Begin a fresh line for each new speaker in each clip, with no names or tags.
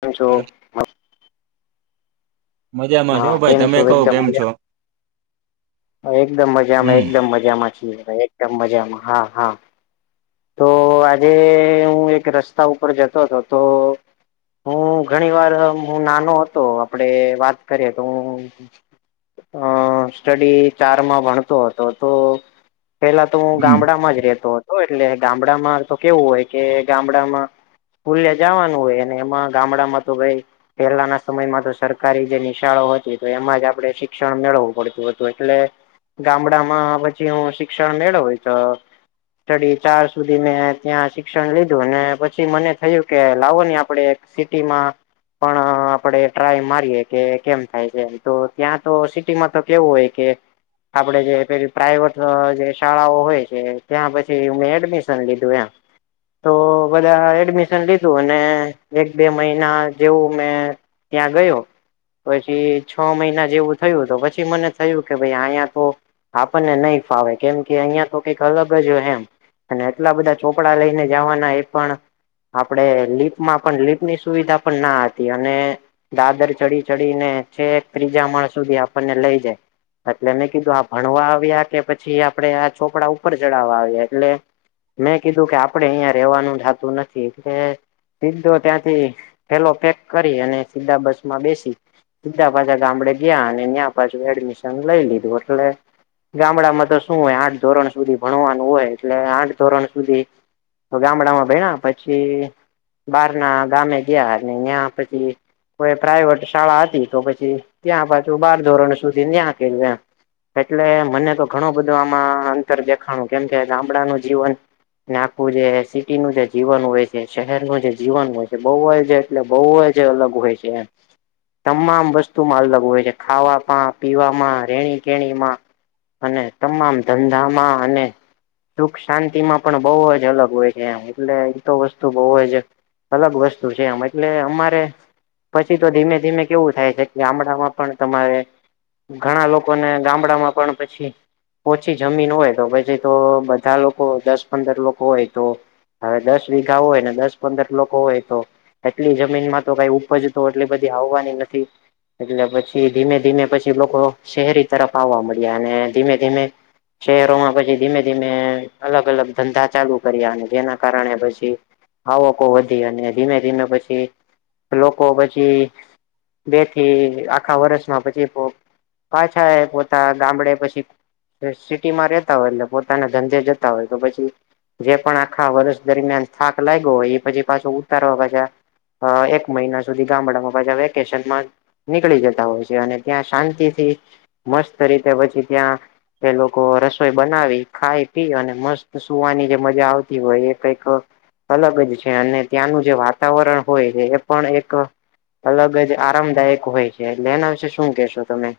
કેમ છો
હલો. મજામાં
હા
છો ભાઈ
કેમ
તમે કહ
એકદમ
કેમ છો
એકદમ મજામાં
હમ.
એકદમ મજામાં છીએ ભાઈ એકદમ મજામાં હા હા તો આજે હું એક રસ્તા ઉપર જતો હતો તો હું ઘણી વાર હું નાનો હતો આપડે વાત કરીએ તો હું અ સ્ટડી ચાર માં ભણતો હતો તો પેલા તો હું
હમ
ગામડામાં જ રેતો હતો એટલે ગામડામાં તો કેવું હોય કે ગામડામાં ભુલિયા જવાનું હોય એમાં ગામડામાં તો ભાઈ પહેલાના સમયમાં તો સરકારી જે નિશાળો હતી તો એમાં જ આપણે શિક્ષણ મેળવવું પડતું હતું એટલે ગામડામાં પછી હું શિક્ષણ મેળવ હોય તો ડી ચાર સુધી મેં ત્યાં શિક્ષણ લીધું પછી મને થયું કે લાવો ને આપડે સિટી માં પણ આપણે ટ્રાય મારીએ કે કેમ થાય છે તો ત્યાં તો સિટીમાં તો કેવું હોય કે આપડે જે પેલી પ્રાઈવેટ જે શાળાઓ હોય છે ત્યાં પછી મે એડમિશન લીધું એમ તો બધા એડમિશન લીધું અને એક બે મહિના જેવું મેં ત્યાં ગયો પછી છ મહિના જેવું થયું તો પછી મને થયું કે ભાઈ અહીયા તો આપણને નહી ફાવે કેમ કે અહિયાં તો કઈક અલગ જ હોય એમ અને એટલા બધા ચોપડા લઈને જવાના એ પણ આપડે લીપમાં પણ લીપની સુવિધા પણ ના હતી અને દાદર ચડી ચડીને છે એક ત્રીજા માણ સુધી આપણને લઈ જાય એટલે મેં કીધું આ ભણવા આવ્યા કે પછી આપડે આ ચોપડા ઉપર ચડાવવા આવ્યા એટલે મેં કીધું કે આપડે અહિયાં રેવાનું જતું નથી એટલે સીધો ત્યાંથી પથેલો પેક કરી અને સીધા બસ માં બેસી બીધા પાછા ગામડે ગયા અને ત્યાં પાછુ એડમિશન લઈ લીધું એટલે ગામડામાં તો શું હોય આઠ ધોરણ સુધી ભણવાનું હોય એટલે આઠ ધોરણ સુધી ગામડામાં ભહેણા પછી બાર ના ગામે ગયા અને ત્યાં પછી કોઈ પ્રાાઈવેટ શાળા હતી તો પછી ત્યાં પાછું બાર ધોરણ સુધી ન્યાં કે એટલે મને તો ઘણું બધો આમાં અંતર દેખાણું કેમ કે ગામડાનું જીવન ને આખું જે સિટીનું જે જીવન હોય છે શહેરનું જે જીવન હોય છે બહુ જે એટલે બહુ જ અલગ હોય છે એ તમામ વસ્તુમાં અલગ હોય છે ખાવાવામાં પીવામાં રેણી કેણીમાં અને તમામ ધંધામાં અને સુખ શાંતિ માં પણ બહુ જ અલગ હોય છે એમ એટલે એ તો વસ્તુ બહુ જ અલગ વસ્તુ છે એમ એટલે અમારે પછી તો ધીમે ધીમે કેવું થાય છે કે ગામડામાં પણ તમારે ઘણા લોકોને ગામડામાં પણ પછી ઓછી જમીન હોય તો પછી તો બધા લોકો દસ પંદર લોકો હોય તો હવે દસ વીઘા હોય ને દસ પંદર લોકો હોય તો એટલી જમીનમાં તો કઈ ઉપજ તો એટલી બધી આવવાની નથી એટલે પછી ધીમે ધીમે પછી લોકો શહેરી તરફ આવવા મળ્યા અને ધીમે ધીમે. શહેરોમાં પછી ધીમે. અલગ અલગ ધંધા ચાલુ કર્યા અને જેના કારણે પછી. આવકો વધી અને ધીમે ધીમે પછી લોકો પછી. બે થી આખા વર્ષમાં પછી પાછા એ પોતા ગામડે પછી સિટી માં રેતા હોય એટલે. પોતાના ધંધે જતા હોય તો પછી જે પણ આખા વર્ષ દરમિયાન થાક લાગ્યો હોય એ પછી પાછો ઉતારવા પાછા એક મહિના સુધી ગામડામાં પાછા વેકેશનમાં નીકળી જતા હોય છે અને ત્યાં શાંતિ થી મસ્ત રીતે પછી ત્યાં એ લોકો રસોઈ બનાવી ખાય પી અને મસ્ત સુવાની જે મજા આવતી હોય એ કઈક અલગ જ છે અને ત્યાંનું જે વાતાવરણ હોય છે એ પણ એક અલગ જ આરામદાયક હોય છે. તેના વિશે શું કેશો તમે?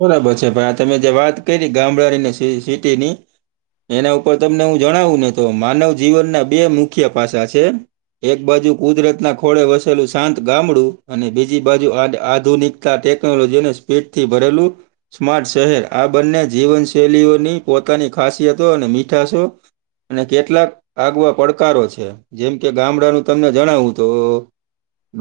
બરાબર છે ભાઈ આ તમે જે વાત કરી ગામડાનીને સિટીની એના ઉપર તમને હું જણાવું ને તો માનવ જીવનના બે મુખ્ય પાસા છે. એક બાજુ કુદરત ના ખોળે વસેલું શાંત ગામડું અને બીજી બાજુ આધુનિક ટેકનોલોજીને સ્પીડ થી ભરેલું. સ્માર્ટ શહેર આ બંને જીવનશૈલીઓની પોતાની ખાસિયતો અને મીઠશો અને કેટલાક આગવા પડકારો છે જેમ કે ગામડાનું તમને જણાવું તો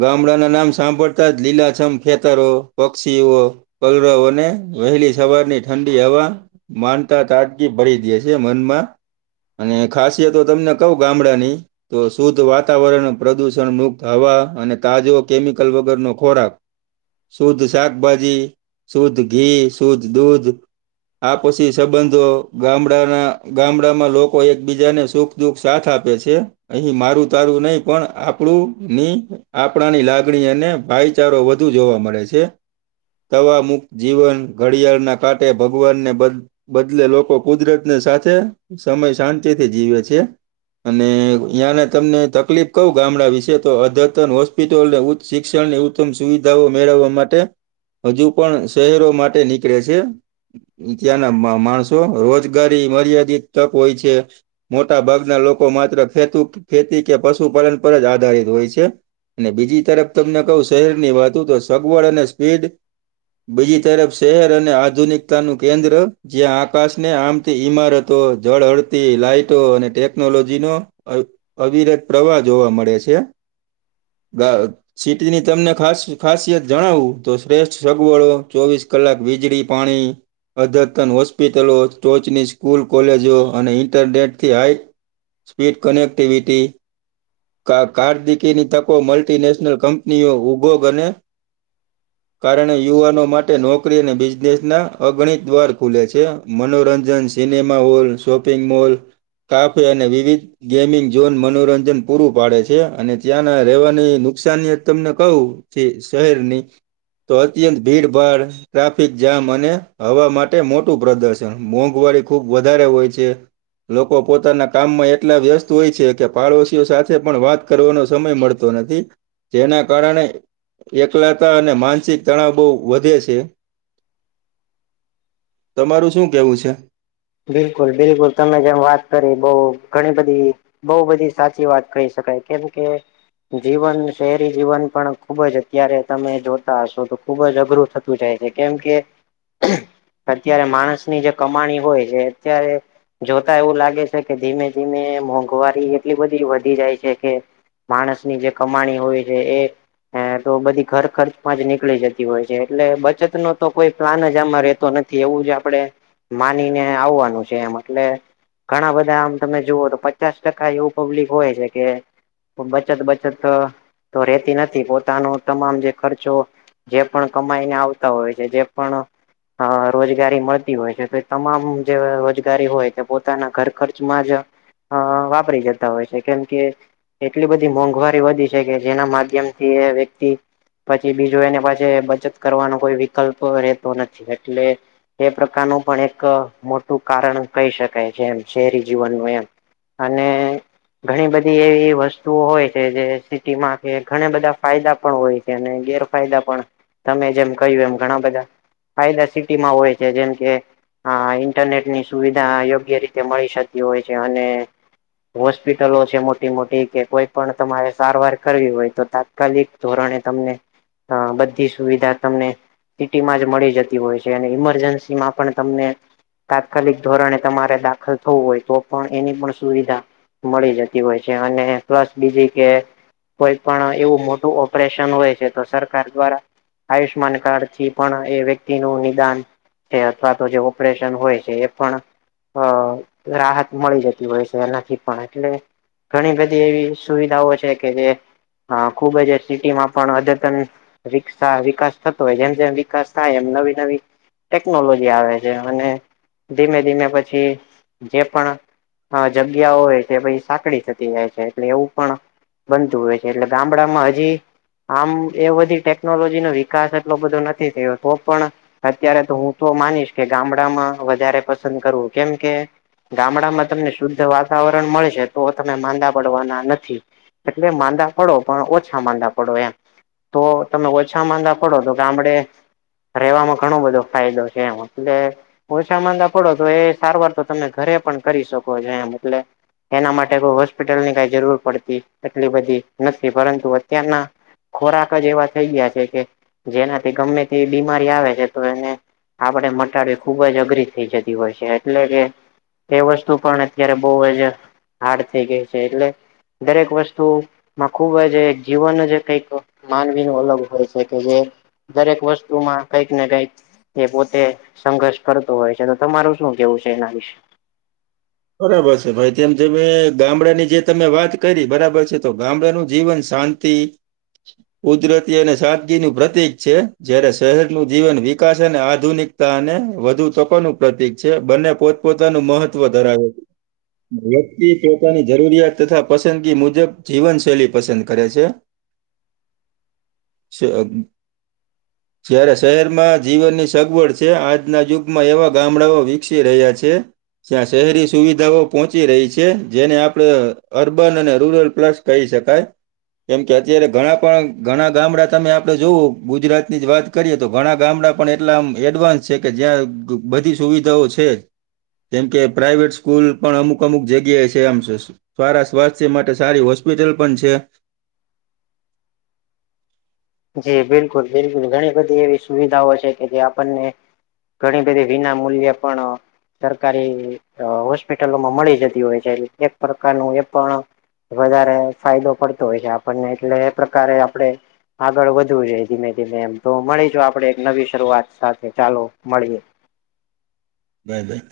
ગામડાના નામ સાંભળતા જ લીલાછમ ખેતરો, પક્ષીઓ પલરાવ અને વહેલી સવારની ઠંડી હવા. માનતા તાડગી ભરી દે છે મનમાં. અને ખાસિયત તમને કવ ગામડાની તો શુદ્ધ વાતાવરણ પ્રદૂષણ મુક્ત હવા અને તાજો કેમિકલ વગરનો ખોરાક શુદ્ધ શાકભાજી, શુદ્ધ ઘી, શુદ્ધ દૂધ આ પછી સંબંધો ગામડાના ગામડામાં લોકો એકબીજાને સુખ દુઃખ સાથ આપે છે. અહી મારું તારું નહી પણ આપણુંની આપણાની લાગણી અને ભાઈ વિચારો વધુ જોવા મળે છે. મુુકત જીવન ઘડિયાળના કાંઠે ભગવાનને બ બદલે લોકો કુદરતની સાથે સમય શાંતિથી જીવે છે. અને અયાંને તમને તકલીફ કવું ગામડા વિશે તો અદતન હોસ્પિટલને શિક્ષણની ઉત્તમ સુવિધાઓ મેળવવા માટે હજુ પણ શહેરો માટે નીકળે છે. ત્યાંના માણસો રોજગારી મર્યાદિત તક હોય છે. મોટા ભાગના લોકો માત્ર ખેતુ ખેતી કે પશુપાલન પર જ આધારિત હોય છે. અને બીજી તરફ તમને કહું શહેરની વાત તો સગવડ અને સ્પીડ બીજી તરફ શહેર અને આધુનિકતાનું કેન્દ્ર જ્યાં આકાશને આમ ઈમારતો જળહળતી લાઈટો અને ટેકનોલોજી નો અવિરત પ્રવાહ જોવા મળે છે. સીટીની તમને ખાસિયત જણાવું તો શ્રેષ્ઠ સગવડો ચોવીસ કલાક વીજળી, પાણી અદ્યતન હોસ્પિટલો ટોચની સ્કૂલ કોલેજો અને ઇન્ટરનેટથી હાઈ સ્પીડ કનેક્ટિવિટી કાર્દિકીની તકો મલ્ટીનેશનલ કંપનીઓ ઉગોગ અને કારણે યુવાનો માટે નોકરી અને બિઝનેસ ના અગણિત દ્વાર ખુલે છે. મનોરંજન, cinema hall, shopping mall, cafe અને વિવિધ ગેમિંગ ઝોન મનોરંજન પૂરું પાડે છે. અને ત્યાંના રહેવાની નુકસની તમને કહું તે શહેરની. તો અત્યંત ભીડ ભાડ ટ્રાફિક જામ અને હવા માટે મોટું પ્રદર્શન મોંઘવારી ખુબ વધારે હોય છે. લોકો પોતાના કામમાં એટલા વ્યસ્ત હોય છે, કે પાડોશીઓ સાથે પણ વાત કરવાનો સમય મળતો નથી, જેના કારણે એકલાતા અને માનસિક તણાવ બહુ વધે છે, તમારું શું કેવું છે.
બિલકુલ, બિલકુલ તમે જેમ વાત કરી બઉ ઘણી બધી. બઉ બધી સાચી વાત કહી શકાય કેમ કે. જીવન શહેરી જીવન પણ ખુબ જ અત્યારે તમે જોતા હશો તો ખુબ જ અઘરું. શું થાય છે, કેમ કે અત્યારે માણસની જે કમાણી હોય છે, અત્યારે‌. જોતા એવું લાગે છે, કે ધીમે ધીમે મોંઘવારી એટલી બધી વધી જાય છે, કે. માણસની જે કમાણી હોય છે, એ હે તો બધી ઘર ખર્ચમાં જ નીકળી જતી હોય છે, એટલે બચત નો તો કોઈ પ્લાન જ આમાં રેતો નથી. એવું જ આપડે માનીને આવવાનું છે, એમ એટલે. ઘણા બધા આમ તમે જુવુ તો પચાસ ટકા એવું પબ્લિક હોય છે, કે બચત બચત તો રેતી નથી પોતાનો તમામ જે ખર્ચો જે પણ કમાઈને આવતા હોય છે, જે પણ અ રોજગારી મળતી હોય છે, તો એ તમામ. જે રોજગારી હોય તે પોતાના ઘર ખર્ચમાં જ હ વાપરી જતા હોય છે, કેમ કે. એટલી બધી મોંઘવારી વધી છે, કે જેના માધ્યમ થી એ વ્યક્તિ પછી બીજું એને પછે. બચત કરવાનો કોઈ વિકલ્પ રહેતો નથી એટલે. એ પ્રકારનું પણ એક મોટું કારણ કહી શકાય છે, એમ શહેરી જીવનનું એમ. અને ઘણી બધી એવી વસ્તુઓ હોય છે, જે સિટીમાં કે ઘણા બધા ફાયદા પણ હોય. અને ગેરફાયદા પણ તમે જેમ કહ્યું એમ ઘણા બધા. ફાયદા સિટી માં હોય છે, જેમ કે. ઇન્ટરનેટ ની સુવિધા યોગ્ય રીતે મળી શકતી હોય છે, અને હોસ્પિટલો છે, મોટી મોટી કે કોઈ પણ તમારે સારવાર કરવી હોય તો. તાત્કાલિક ધોરણે તમને અ બધી સુવિધા તમને. સિટીમાં જ મળી જતી હોય છે, અને ઇમરજન્સી માં પણ તમને. તાત્કાલિક ધોરણે તમારે દાખલ થવું, હોય તો પણ એની પણ સુવિધા. મળી જતી હોય છે, અને પ્લસ બીજી કે. કોઈ પણ એવું મોટું ઓપરેશન હોય છે, તો સરકાર દ્વારા આયુષ્માન કાર્ડ થી પણ એ વ્યક્તિ નું નિદાન છે, અથવા તો જે ઓપરેશન હોય છે, એ પણ અ રાહત મળી જતી હોય છે, એનાથી પણ એટલે ઘણી બધી એવી સુવિધાઓ છે, કે જે અ ખુબ જ સિટીમાં પણ અદ્યતન વિકસા વિકાસ થતો હોય જેમ જેમ વિકાસ થાય, એમ નવી નવી ટેકનોલોજી આવે છે, અને ધીમે ધીમે પછી જે પણ, હા જગ્યાઓ હોય છે, પછી સાંકળી થતી જાય છે, એટલે એવું પણ બનતું હોય છે, એટલે ગામડામાં હજી આમ એ બધી ટેકનોલોજી નો વિકાસ એટલો બધો નથી થયો, તો પણ અત્યારે તો હું તો માનીશ કે ગામડામાં વધારે પસંદ કરવું કેમ કે ગામડામાં તમને શુદ્ધ વાતાવરણ મળે છે, તો તમે માંદા પડવાના નથી. એટલે માંદા પડો પણ ઓછા માંદા પડો એમ. તો તમે ઓછા માંદા પડો તો કે ગામડે. રહેવામાં ઘણો બધો ફાયદો છે, એમ એટલે. ઓછા માંદા પડો તો એ સારવાર તો તમે ઘરે પણ કરી શકો છો એમ એટલે એના માટે કો હોસ્પિટલની કઈ જરૂર પડતી એટલી બધી નથી પરંતુ અત્યારના ખોરાક જ એવા થઈ ગયા છે, કે જેનાથી ગમે તે બીમારી આવે છે, તો એને આપડે મટાડી ખુબ જ અઘરી થઇ જતી હોય છે એટલે કે. એ વસ્તુ પણ અત્યારે બહુ જ હાર્ડ થઈ ગઈ છે એટલે દરેક વસ્તુ માં ખુબજ જીવન જે કઈક માનવી ન અલગ હોય છે કે જે દરેક વસ્તુમાં કઈક ને કઈક એ પોતે સંઘર્ષ. કરતું હોય છે તો તમારું શું કેવું છે એના વિશે.
બરાબર છે, ભાઈ તેમ જે ગામડાની જે તમે વાત કરી બરાબર છે, તો ગામડાનું જીવન શા તી કુદરતી અને સાદગીનું પ્રતિક છે, જાયારે શહેરનું જીવન વિકાસ અને આધુનિક તાને વધુ તકોનું પ્રતિક છે, બંને પોતપોતાનું મહત્વ ધરાવે વ્યક્તિ પોતાની જરૂરિયાત તથા પસંદગી મુજબ જીવનશૈલી પસંદ કરે છે. [inaudible] જયારે શહેરમાં જીવનની સગવડ છે, આજના યુગમાં એવા ગામડાઓ વિકસી રહ્યા છે. ત્યાં શહેરી સુવિધાઓ પહોંચી રહી છે, જેને આપણે અર્બન અને રૂરલ પ્લસ કહી શકાય કેમ કે અત્યારે ઘણા પણ ઘણા ગામડા તમે આપડે જોવું ગુજરાતની જ વાત કરીએ તો ઘણા ગામડા પણ એટલા એડવાન્સ છે, કે જ્યાં બધી સુવિધાઓ છે. કેમ કે પ્રાાઈવેટ સ્કૂલ પણ અમુક અમુક જગ્યાએ છે, આમ સારા સ્વાસ્થ્ય માટે સારી હોસ્પિટલ પણ છે.
જી બિલકુલ બિલકુલ ઘણી બધી એવી સુવિધાઓ છે, કે જે આપણને ઘણી બધી વિના મૂલ્ય પણ સરકારી હોસ્પિટલોમાં મળી જતી હોય છે, એ એક પ્રકારનું એ પણ વધારે ફાયદો પડતો હોય છે, આપણને એટલે એ પ્રકારે આપડે આગળ વધવું જોઈ ધીમે ધીમે એમ તો મળી જ આપડે એક નવી શરૂઆત સાથે ચાલો મળીએ
બાય બાય.